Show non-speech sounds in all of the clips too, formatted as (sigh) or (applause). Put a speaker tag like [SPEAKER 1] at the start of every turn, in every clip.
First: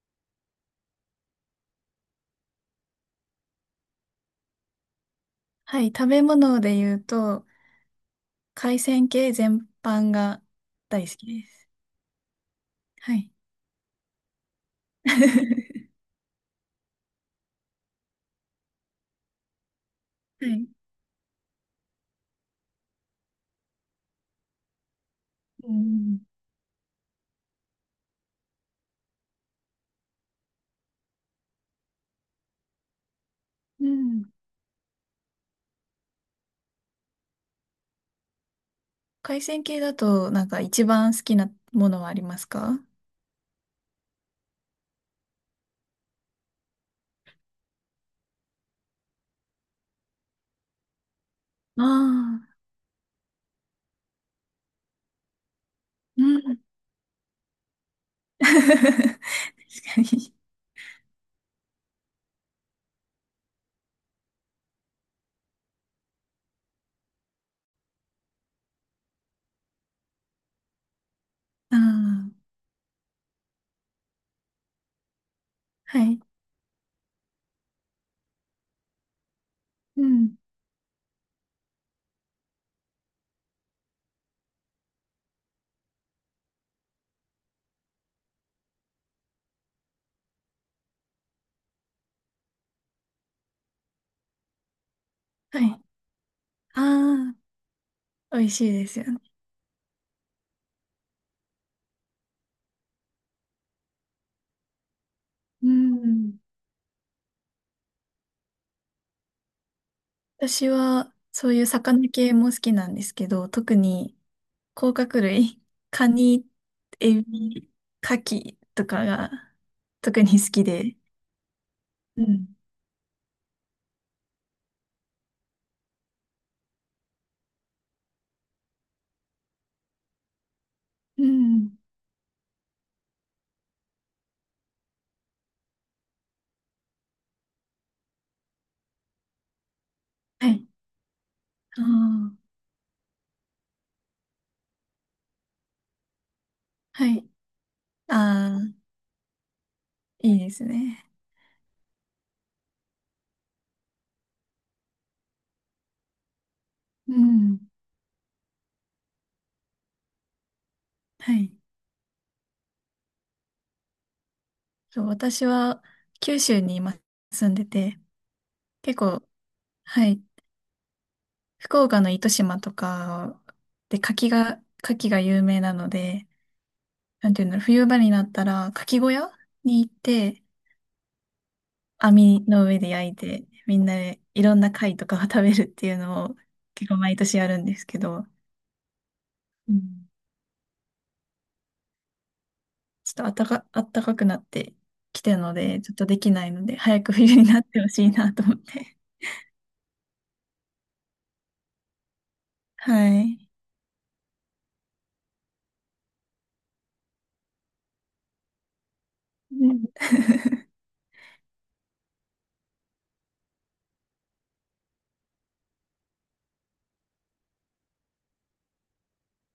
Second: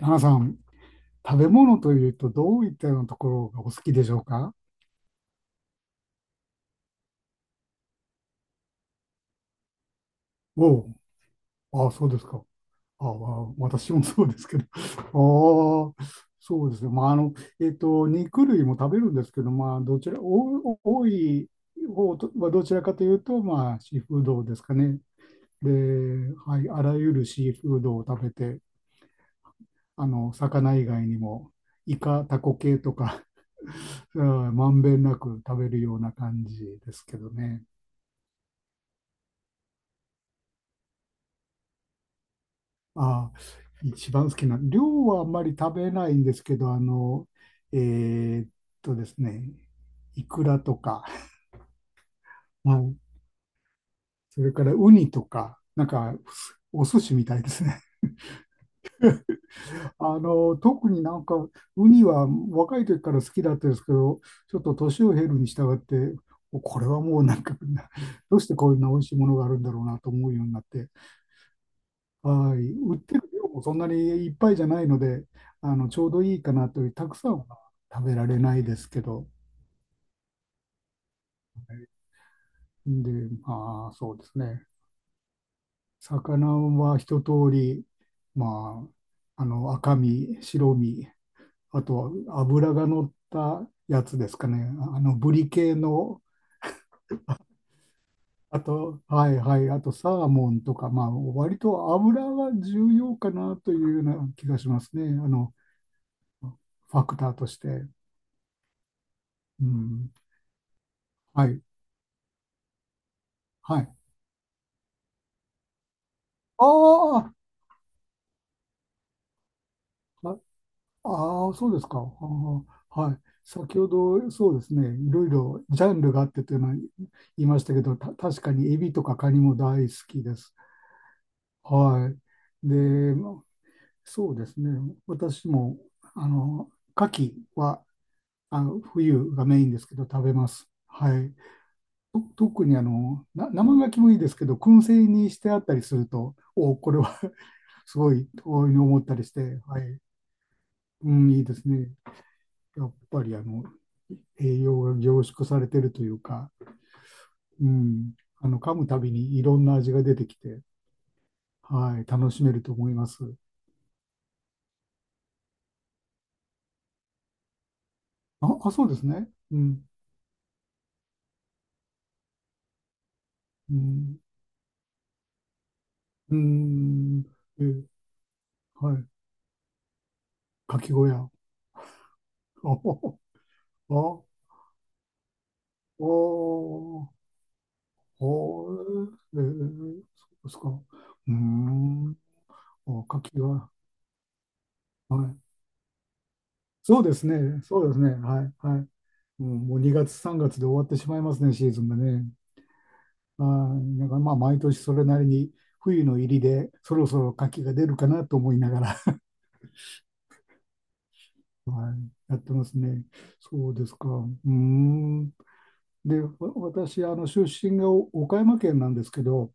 [SPEAKER 1] 花さん、食べ物というとどういったようなところがお好きでしょうか？
[SPEAKER 2] はい、食べ物で言うと、海鮮系全般が
[SPEAKER 1] お
[SPEAKER 2] 大好きです。
[SPEAKER 1] ああ、そうですか。ああ、
[SPEAKER 2] はい。
[SPEAKER 1] 私もそうですけど。(laughs)
[SPEAKER 2] (laughs)
[SPEAKER 1] ああ、そうですね。まあ、肉類も食べるんですけど、まあ、どちら、
[SPEAKER 2] はい。
[SPEAKER 1] お多い方とはどちらかというと、まあ、シーフードですかね。で、
[SPEAKER 2] うん。
[SPEAKER 1] はい、あらゆるシーフードを食べて、魚以外にも、イカ、タコ系とか、
[SPEAKER 2] う
[SPEAKER 1] (laughs) う
[SPEAKER 2] ん。
[SPEAKER 1] んまんべんなく食べるような感じですけどね。
[SPEAKER 2] 海鮮系だと、一番好きなものはありますか？
[SPEAKER 1] ああ、一番好きな、量はあんまり食べないんですけど、あの、えーっですね、イクラとか、
[SPEAKER 2] あ
[SPEAKER 1] はい、それからウニとか、なんか、
[SPEAKER 2] あー、うん。
[SPEAKER 1] お寿司みたいですね。
[SPEAKER 2] (laughs) 確
[SPEAKER 1] (laughs)
[SPEAKER 2] かに。
[SPEAKER 1] 特になんか、ウニは若い時から好きだったんですけど、ちょっと年を経るに従って、これはもうなんか、どうしてこんな美味しいものがあるんだろうなと思うようになって、
[SPEAKER 2] ああ、
[SPEAKER 1] はい。売ってる量もそんなにいっぱいじゃないので、ち
[SPEAKER 2] は
[SPEAKER 1] ょう
[SPEAKER 2] い。
[SPEAKER 1] どいいかなという、たくさんは食べられないですけど、
[SPEAKER 2] うん。
[SPEAKER 1] で、まあ、そうですね。魚は一通り、まあ、赤身、白身、あとは脂が乗ったやつですかね。ブリ
[SPEAKER 2] はい。
[SPEAKER 1] 系の、
[SPEAKER 2] ああ、美味
[SPEAKER 1] あ
[SPEAKER 2] しいです
[SPEAKER 1] と、
[SPEAKER 2] よね。
[SPEAKER 1] はいはい、あとサーモンとか、まあ、割と油が重要かなというような気がしますね。
[SPEAKER 2] うん。
[SPEAKER 1] ファクターとして。うん。
[SPEAKER 2] 私は、
[SPEAKER 1] は
[SPEAKER 2] そうい
[SPEAKER 1] い。
[SPEAKER 2] う魚系も好きなんですけど、特
[SPEAKER 1] はい。
[SPEAKER 2] に甲殻類、カニ、
[SPEAKER 1] あ
[SPEAKER 2] エ
[SPEAKER 1] あ、
[SPEAKER 2] ビ、カキとかが特に好きで。
[SPEAKER 1] ああー、そうですか。あ
[SPEAKER 2] うん。
[SPEAKER 1] ーはい。先ほど、そうですね、いろいろジャンルがあってというのは言いましたけど、確かにエビとかカニも大好きです。
[SPEAKER 2] うん。
[SPEAKER 1] はい。で、まあそうですね、私も、あの、牡蠣は、冬がメインですけど、食べま
[SPEAKER 2] はい。
[SPEAKER 1] す。はい。
[SPEAKER 2] ああ、
[SPEAKER 1] 特に生牡蠣もいいですけど、燻製にしてあったりすると、お、これ
[SPEAKER 2] は
[SPEAKER 1] は
[SPEAKER 2] い。
[SPEAKER 1] (laughs) すごい、
[SPEAKER 2] あ
[SPEAKER 1] 遠い
[SPEAKER 2] あ、
[SPEAKER 1] に思ったりして、はい。
[SPEAKER 2] いいですね。
[SPEAKER 1] うん、いいですね。やっぱり栄養が凝縮されてるというか、
[SPEAKER 2] うん。
[SPEAKER 1] うん、噛むたびにいろんな味が出てきて、
[SPEAKER 2] はい。
[SPEAKER 1] はい、楽しめると思います。
[SPEAKER 2] そう、私は九州に今住んでて、
[SPEAKER 1] あ、あ、そうで
[SPEAKER 2] 結
[SPEAKER 1] すね。
[SPEAKER 2] 構、
[SPEAKER 1] うん、
[SPEAKER 2] はい、福岡の糸島とか
[SPEAKER 1] う
[SPEAKER 2] で
[SPEAKER 1] ん、
[SPEAKER 2] 柿が、柿が有名なので、
[SPEAKER 1] うん、
[SPEAKER 2] なんていうんだろ
[SPEAKER 1] え、
[SPEAKER 2] う、冬場になったら牡
[SPEAKER 1] は
[SPEAKER 2] 蠣
[SPEAKER 1] い、
[SPEAKER 2] 小屋に行って、
[SPEAKER 1] かき小屋。
[SPEAKER 2] 網の
[SPEAKER 1] あ、あ、
[SPEAKER 2] 上で焼いて、みんな
[SPEAKER 1] あ、
[SPEAKER 2] で
[SPEAKER 1] あ、
[SPEAKER 2] いろんな貝とかを食べるっていうのを結構毎年やるんですけど、
[SPEAKER 1] え
[SPEAKER 2] う
[SPEAKER 1] ー、そ
[SPEAKER 2] ん、
[SPEAKER 1] うですか。うーん、お、
[SPEAKER 2] ちょっ
[SPEAKER 1] か
[SPEAKER 2] とあっ
[SPEAKER 1] き
[SPEAKER 2] たか、
[SPEAKER 1] は、
[SPEAKER 2] あったかくなって
[SPEAKER 1] は
[SPEAKER 2] きて
[SPEAKER 1] い。
[SPEAKER 2] るので、ちょっとできないので、
[SPEAKER 1] そ
[SPEAKER 2] 早
[SPEAKER 1] うで
[SPEAKER 2] く
[SPEAKER 1] す
[SPEAKER 2] 冬にな
[SPEAKER 1] ね、
[SPEAKER 2] って
[SPEAKER 1] そ
[SPEAKER 2] ほ
[SPEAKER 1] うです
[SPEAKER 2] し
[SPEAKER 1] ね、
[SPEAKER 2] いな
[SPEAKER 1] は
[SPEAKER 2] と
[SPEAKER 1] い、
[SPEAKER 2] 思っ
[SPEAKER 1] はい。
[SPEAKER 2] て。
[SPEAKER 1] うん、もう2月、3月で終わってしまいますね、シーズンがね。
[SPEAKER 2] (laughs) は
[SPEAKER 1] あ
[SPEAKER 2] い。
[SPEAKER 1] ー、だからまあ毎年それなりに冬の入りでそろそろ牡蠣が出るかなと思いながら、(laughs)
[SPEAKER 2] うん。 (laughs)
[SPEAKER 1] はい、やってますね。そうですか。うーん。で、私、出身が岡山県なんですけど、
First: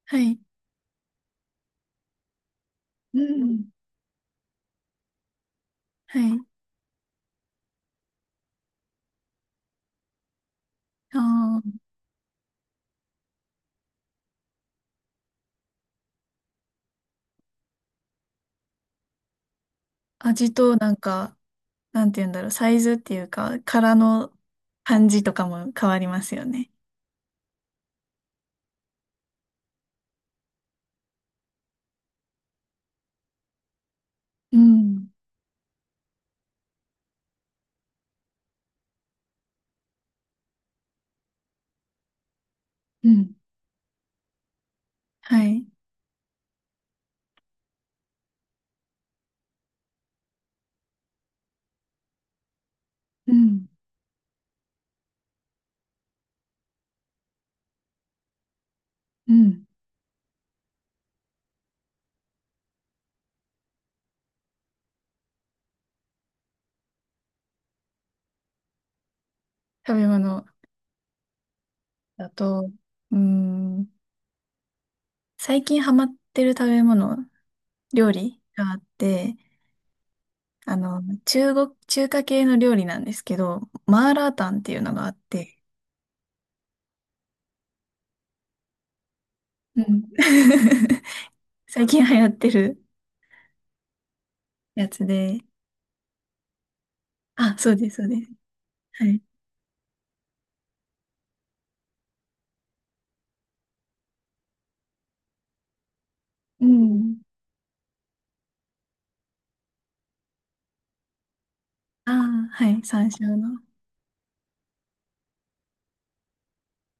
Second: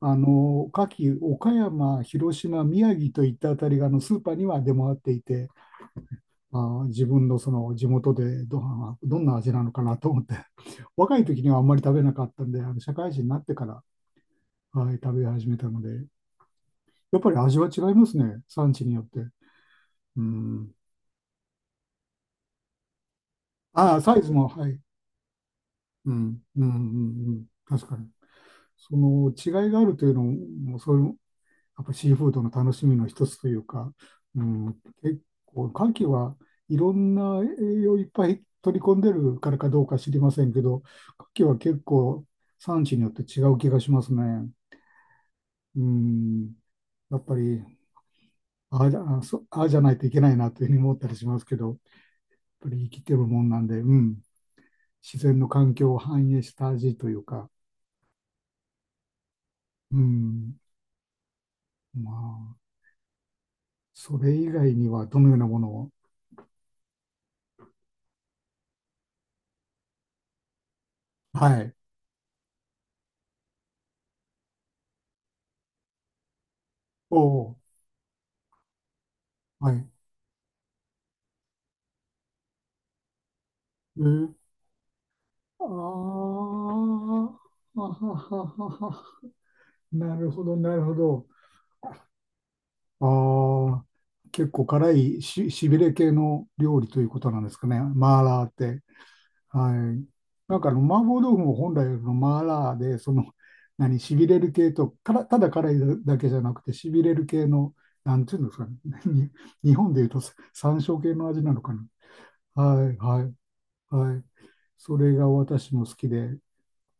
[SPEAKER 1] あ
[SPEAKER 2] はい。
[SPEAKER 1] の牡蠣、岡山、広島、宮城
[SPEAKER 2] う
[SPEAKER 1] といったあた
[SPEAKER 2] ん。
[SPEAKER 1] りがスーパーには出回っていて、
[SPEAKER 2] はい。
[SPEAKER 1] まあー、自分のその地元でどんな味なのかなと思って、(laughs) 若い時にはあんま
[SPEAKER 2] あ
[SPEAKER 1] り食べなかったんで、社会人になってから、はい、食べ始めたので。やっぱり味は違いますね。産地によって。う
[SPEAKER 2] あ、味
[SPEAKER 1] ん。
[SPEAKER 2] となんか、なんて言うんだろう、サイズっていうか、殻
[SPEAKER 1] ああ、サイズ
[SPEAKER 2] の
[SPEAKER 1] も、はい。
[SPEAKER 2] 感じとかも変わり
[SPEAKER 1] う
[SPEAKER 2] ます
[SPEAKER 1] ん。
[SPEAKER 2] よ
[SPEAKER 1] うん、う
[SPEAKER 2] ね。
[SPEAKER 1] ん、うん。確かに。その違いがあるというのも、そういう、やっぱシーフードの楽しみの一つというか、う
[SPEAKER 2] う
[SPEAKER 1] ん、
[SPEAKER 2] ん。
[SPEAKER 1] 結構、牡蠣はいろんな栄養をいっぱい取り込んでるからかどうか知りませんけど、牡蠣は結構産地によ
[SPEAKER 2] う
[SPEAKER 1] って
[SPEAKER 2] ん。
[SPEAKER 1] 違う気がしますね。
[SPEAKER 2] はい。
[SPEAKER 1] うん。やっぱり、ああ、じゃあそうああじゃないといけないなというふうに思ったりしますけど、やっぱり生きてる
[SPEAKER 2] う
[SPEAKER 1] もんなん
[SPEAKER 2] ん。
[SPEAKER 1] で、うん。自然の環境を反映した味というか、
[SPEAKER 2] うん。
[SPEAKER 1] うん、まあ、それ以外にはどのようなものを、
[SPEAKER 2] 食べ物
[SPEAKER 1] はい、
[SPEAKER 2] だと、うーん、最近ハマってる食べ物、
[SPEAKER 1] おお、
[SPEAKER 2] 料理があって、
[SPEAKER 1] はい、
[SPEAKER 2] 中国、中華系の料理なんですけど、
[SPEAKER 1] え
[SPEAKER 2] マーラー
[SPEAKER 1] ー、
[SPEAKER 2] タンっていうのがあって、
[SPEAKER 1] あーあはははは、
[SPEAKER 2] うん。
[SPEAKER 1] なるほど、なるほど。
[SPEAKER 2] (laughs) 最近流行ってる
[SPEAKER 1] ああ、結構
[SPEAKER 2] や
[SPEAKER 1] 辛
[SPEAKER 2] つ
[SPEAKER 1] い
[SPEAKER 2] で、
[SPEAKER 1] し、しびれ系の料理ということなんで
[SPEAKER 2] あ、
[SPEAKER 1] すか
[SPEAKER 2] そう
[SPEAKER 1] ね、
[SPEAKER 2] です、そうで
[SPEAKER 1] マー
[SPEAKER 2] す。
[SPEAKER 1] ラーって。
[SPEAKER 2] はい。
[SPEAKER 1] はい。なんか麻婆豆腐も本来のマーラーで、その、(laughs) しびれる系と、から、ただ辛いだけじゃなく
[SPEAKER 2] う
[SPEAKER 1] て、しびれ
[SPEAKER 2] ん。
[SPEAKER 1] る系の、なんていうんですかね。(laughs) 日本でいうとさ山椒系の味なのかな。
[SPEAKER 2] ああ、はい、
[SPEAKER 1] はい、
[SPEAKER 2] 山
[SPEAKER 1] はい、
[SPEAKER 2] 椒の。
[SPEAKER 1] はい。それが私も好きで、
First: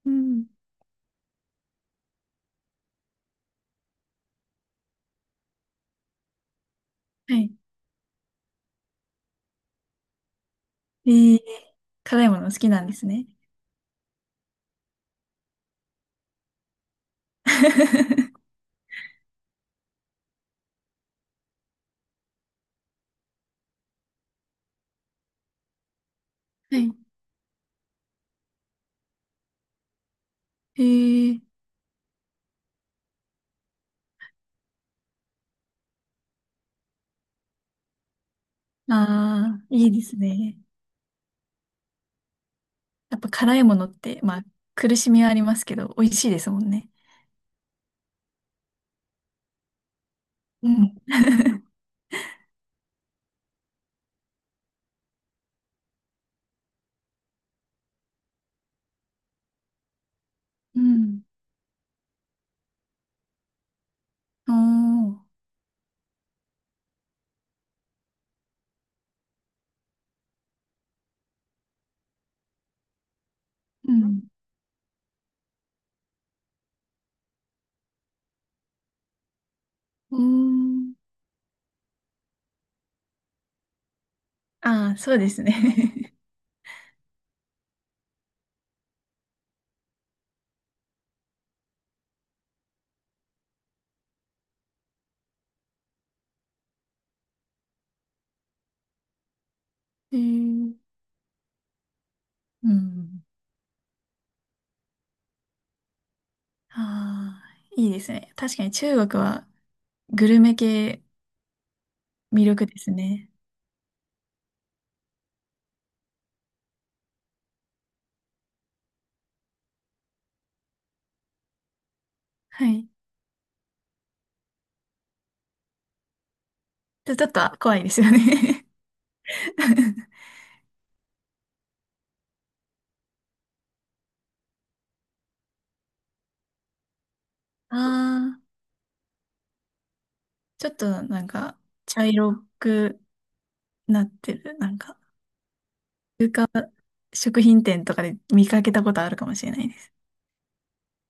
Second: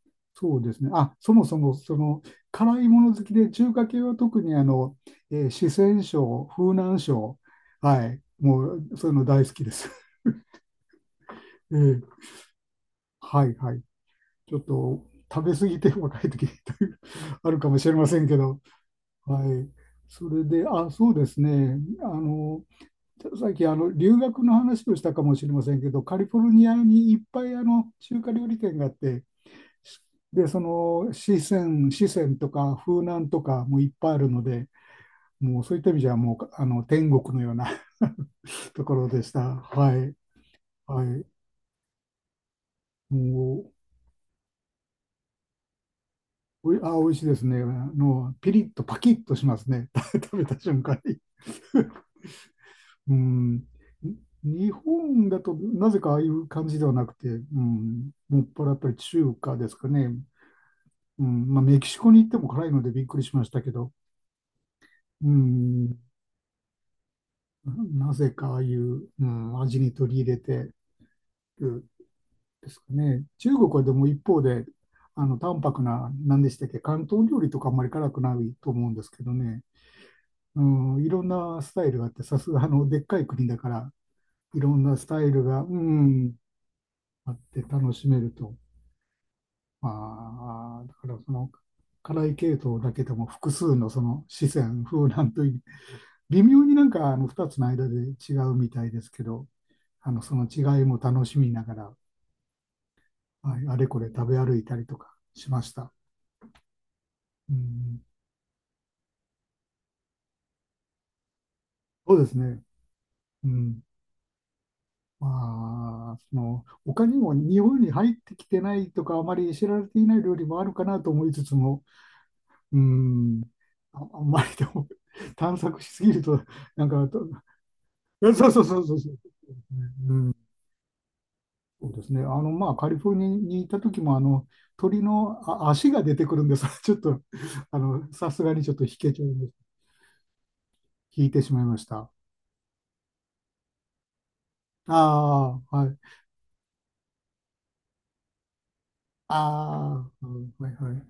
[SPEAKER 2] うん。
[SPEAKER 1] そうですね。あ、そもそも、その、辛いもの好きで、中華系は特に四川省、風南
[SPEAKER 2] は
[SPEAKER 1] 省、
[SPEAKER 2] い。
[SPEAKER 1] はい、もう、そういうの大好きです。
[SPEAKER 2] えー、
[SPEAKER 1] (laughs) えー
[SPEAKER 2] 辛いもの好きなんですね。
[SPEAKER 1] はい、はい。ちょっと食べ過ぎて若い時という
[SPEAKER 2] (laughs)
[SPEAKER 1] あるかもしれませ
[SPEAKER 2] は
[SPEAKER 1] んけど、はい。それで、あ、そうですね。さっき留学の話をしたかもしれませんけど、カリフォルニア
[SPEAKER 2] い。
[SPEAKER 1] にいっぱい中華料理店があって、で、そ
[SPEAKER 2] え
[SPEAKER 1] の
[SPEAKER 2] ー、
[SPEAKER 1] 四川とか風南とかもいっぱいあるので、もうそういった意味じゃもう天国のような (laughs) ところでした。
[SPEAKER 2] ああ、いい
[SPEAKER 1] は
[SPEAKER 2] で
[SPEAKER 1] い。
[SPEAKER 2] すね。
[SPEAKER 1] はい。
[SPEAKER 2] やっぱ辛い
[SPEAKER 1] も
[SPEAKER 2] ものって、まあ、苦しみはありますけど、美味しいですもん
[SPEAKER 1] う、
[SPEAKER 2] ね。
[SPEAKER 1] あ、美味しいですね。ピリッとパキッとしますね。(laughs) 食べた
[SPEAKER 2] う
[SPEAKER 1] 瞬
[SPEAKER 2] ん。
[SPEAKER 1] 間に。
[SPEAKER 2] (laughs)
[SPEAKER 1] うん、日本だとなぜかああいう感じではなくて、うん、もっぱらやっぱり中華ですかね。
[SPEAKER 2] うん。
[SPEAKER 1] うん、まあ、メキシコに行っても辛いのでびっくりしましたけど、
[SPEAKER 2] おー。
[SPEAKER 1] うん、なぜかああいう、うん、味に取り入れてるですかね。中国は
[SPEAKER 2] う
[SPEAKER 1] でも
[SPEAKER 2] ん。
[SPEAKER 1] 一方で、淡白な、何でしたっけ、広東料理とかあんまり辛くないと思うんですけどね。
[SPEAKER 2] うー
[SPEAKER 1] う
[SPEAKER 2] ん。
[SPEAKER 1] ん、いろんなスタイルがあって、さすがでっかい国だから、いろん
[SPEAKER 2] あ
[SPEAKER 1] な
[SPEAKER 2] あ、
[SPEAKER 1] ス
[SPEAKER 2] そう
[SPEAKER 1] タ
[SPEAKER 2] で
[SPEAKER 1] イル
[SPEAKER 2] す
[SPEAKER 1] が、う
[SPEAKER 2] ね。
[SPEAKER 1] ん、あって楽しめると、まあ、だからその辛い系統だけでも複数のその四川風なんというね微妙になんか2つの間で違うみたいですけど
[SPEAKER 2] (laughs) え
[SPEAKER 1] その
[SPEAKER 2] ー、
[SPEAKER 1] 違いも楽しみながら、
[SPEAKER 2] うん。
[SPEAKER 1] はい、あれこれ食べ歩いたりとかしました。
[SPEAKER 2] あ
[SPEAKER 1] う
[SPEAKER 2] あ、いいで
[SPEAKER 1] ん、
[SPEAKER 2] すね。確かに中国はグルメ系
[SPEAKER 1] そうです
[SPEAKER 2] 魅
[SPEAKER 1] ね、
[SPEAKER 2] 力ですね。
[SPEAKER 1] うんまあ、その他にも日本に入ってきてないとかあまり知られていない料理もあるかなと思いつつも、
[SPEAKER 2] は
[SPEAKER 1] う
[SPEAKER 2] い。
[SPEAKER 1] ん、あ、あんまりでも (laughs) 探索しすぎるとなんか
[SPEAKER 2] ちょ、ちょ
[SPEAKER 1] と
[SPEAKER 2] っと怖いですよ
[SPEAKER 1] えそうそう
[SPEAKER 2] ね。
[SPEAKER 1] そうそうそうですね。
[SPEAKER 2] (laughs)
[SPEAKER 1] うん、そうですね。まあ、カリフォルニアにいた時も、鳥の足が出てくるんです。(laughs) ちょっと、
[SPEAKER 2] あ
[SPEAKER 1] さ
[SPEAKER 2] あ、
[SPEAKER 1] すがにちょっと引けちゃいました。
[SPEAKER 2] ちょっと
[SPEAKER 1] 引いてしまいまし
[SPEAKER 2] 茶
[SPEAKER 1] た。
[SPEAKER 2] 色くなってる、
[SPEAKER 1] ああ、はい。
[SPEAKER 2] 食品店とかで見かけたことあるかもしれないです。
[SPEAKER 1] ああ、うんはいはい。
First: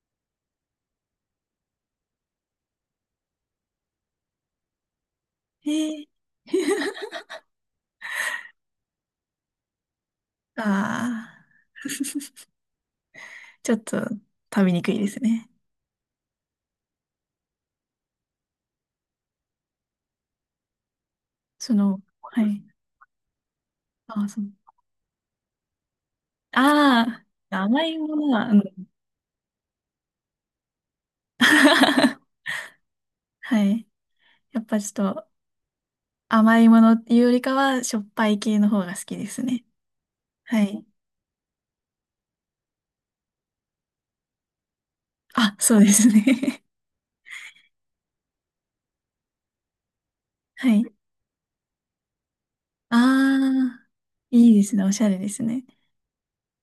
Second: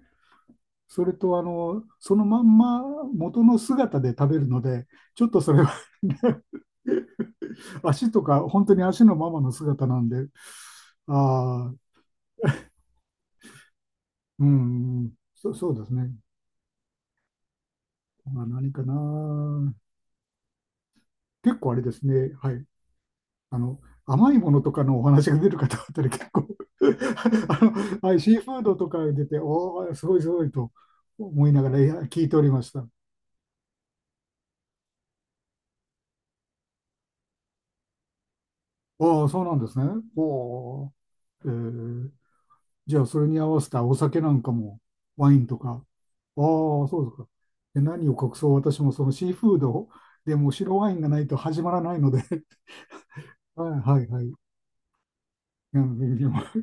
[SPEAKER 1] それと、そのまんま元の姿で食べるので、ちょっとそれ
[SPEAKER 2] え
[SPEAKER 1] は (laughs)
[SPEAKER 2] ー、
[SPEAKER 1] ね
[SPEAKER 2] (laughs)
[SPEAKER 1] 足とか、本当に足のままの姿なんで、
[SPEAKER 2] ああ、
[SPEAKER 1] ああ、
[SPEAKER 2] ちょっと
[SPEAKER 1] う
[SPEAKER 2] 食べにくい
[SPEAKER 1] ん、う
[SPEAKER 2] で
[SPEAKER 1] ん
[SPEAKER 2] すね。
[SPEAKER 1] そうですね。まあ、何かな。結構
[SPEAKER 2] そ
[SPEAKER 1] あれで
[SPEAKER 2] の、
[SPEAKER 1] すね、
[SPEAKER 2] は
[SPEAKER 1] は
[SPEAKER 2] い。
[SPEAKER 1] い。あの、
[SPEAKER 2] ああ、
[SPEAKER 1] 甘い
[SPEAKER 2] そう。
[SPEAKER 1] ものとかのお話が出る方あたり結構
[SPEAKER 2] あ
[SPEAKER 1] (laughs)
[SPEAKER 2] あ、甘い
[SPEAKER 1] は
[SPEAKER 2] も
[SPEAKER 1] い、
[SPEAKER 2] の
[SPEAKER 1] シー
[SPEAKER 2] は、
[SPEAKER 1] フ
[SPEAKER 2] う
[SPEAKER 1] ード
[SPEAKER 2] ん。
[SPEAKER 1] とか出て、おー、すごいすごいと思いながらいや聞いてお
[SPEAKER 2] (laughs)
[SPEAKER 1] りました。
[SPEAKER 2] はい。やっぱちょっと甘いものっていうよりかは、しょっぱい系の方が好き
[SPEAKER 1] あ
[SPEAKER 2] で
[SPEAKER 1] あ、そ
[SPEAKER 2] す
[SPEAKER 1] うなん
[SPEAKER 2] ね。
[SPEAKER 1] ですね。
[SPEAKER 2] はい。
[SPEAKER 1] おー、えーじゃあ、それに合わせたお酒なんかも、ワイン
[SPEAKER 2] あ、
[SPEAKER 1] とか。
[SPEAKER 2] そ
[SPEAKER 1] ああ、
[SPEAKER 2] うですね。(laughs)
[SPEAKER 1] そうですか。で、何を隠そう、私もそのシーフードでも
[SPEAKER 2] は
[SPEAKER 1] 白
[SPEAKER 2] い。
[SPEAKER 1] ワインがないと始まらないので (laughs) は
[SPEAKER 2] あ
[SPEAKER 1] い
[SPEAKER 2] あ、
[SPEAKER 1] はいはい。
[SPEAKER 2] いいですね。おしゃれですね。
[SPEAKER 1] うん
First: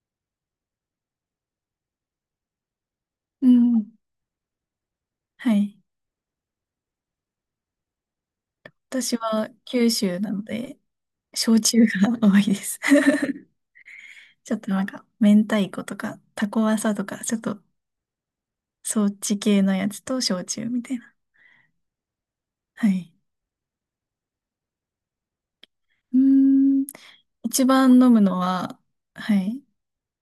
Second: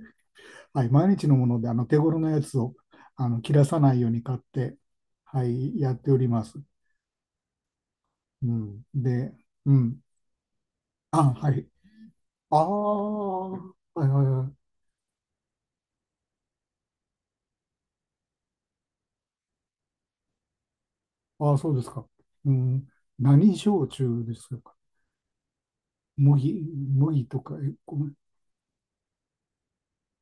[SPEAKER 1] はい、毎日のもので、手頃なやつを
[SPEAKER 2] う
[SPEAKER 1] 切らさ
[SPEAKER 2] ん。
[SPEAKER 1] ないように買って、は
[SPEAKER 2] はい。
[SPEAKER 1] い、やっております。うん、
[SPEAKER 2] 私
[SPEAKER 1] で、
[SPEAKER 2] は
[SPEAKER 1] う
[SPEAKER 2] 九
[SPEAKER 1] ん。
[SPEAKER 2] 州なので、
[SPEAKER 1] あ、は
[SPEAKER 2] 焼
[SPEAKER 1] い。
[SPEAKER 2] 酎が多いで
[SPEAKER 1] あ
[SPEAKER 2] す。
[SPEAKER 1] あ、は
[SPEAKER 2] (laughs)
[SPEAKER 1] いはいは
[SPEAKER 2] ちょっ
[SPEAKER 1] い。
[SPEAKER 2] と明太子とか、タコワサとか、ちょっとそっち系のやつと焼酎みたいな。
[SPEAKER 1] ああ、そうですか。うん、
[SPEAKER 2] はい。
[SPEAKER 1] 何焼酎ですか。
[SPEAKER 2] うー
[SPEAKER 1] 麦、
[SPEAKER 2] ん。
[SPEAKER 1] 麦とか、
[SPEAKER 2] 一
[SPEAKER 1] え、
[SPEAKER 2] 番
[SPEAKER 1] ごめ
[SPEAKER 2] 飲
[SPEAKER 1] ん。
[SPEAKER 2] むのは、はい、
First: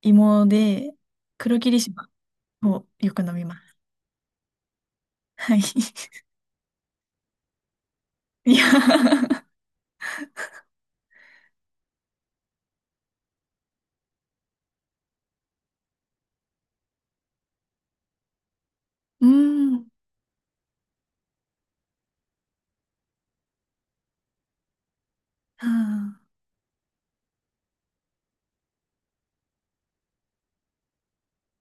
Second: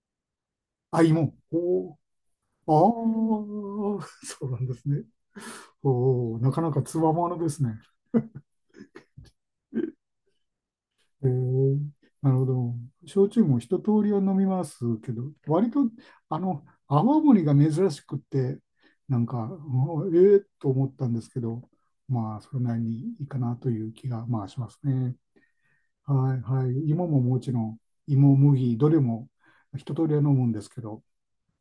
[SPEAKER 2] 芋で、
[SPEAKER 1] あ、芋。
[SPEAKER 2] 黒霧
[SPEAKER 1] おお
[SPEAKER 2] 島をよく飲みます。
[SPEAKER 1] ああ、そうなんですね。
[SPEAKER 2] はい。
[SPEAKER 1] おお、なかなかつわものですね。
[SPEAKER 2] (laughs) いや、
[SPEAKER 1] えー、なるほど。焼酎も一通りは飲みますけど、割と、泡盛が珍しくって、なん
[SPEAKER 2] う
[SPEAKER 1] か、
[SPEAKER 2] ーん。
[SPEAKER 1] うんええと思ったんですけど、まあ、それなりにいいかなという気が、まあ、しますね。
[SPEAKER 2] はあ。
[SPEAKER 1] はい、はい。芋ももちろん、芋、麦、どれも一通りは飲むんですけど、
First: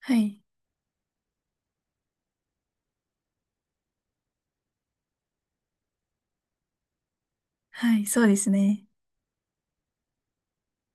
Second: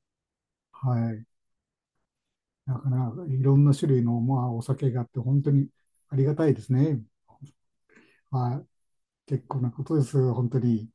[SPEAKER 2] はい。
[SPEAKER 1] はい。なかなかいろんな種類の、まあ、お酒があって、本当にありがたいですね。
[SPEAKER 2] はい。そうです
[SPEAKER 1] はい。
[SPEAKER 2] ね。
[SPEAKER 1] 結構なことです、本当に。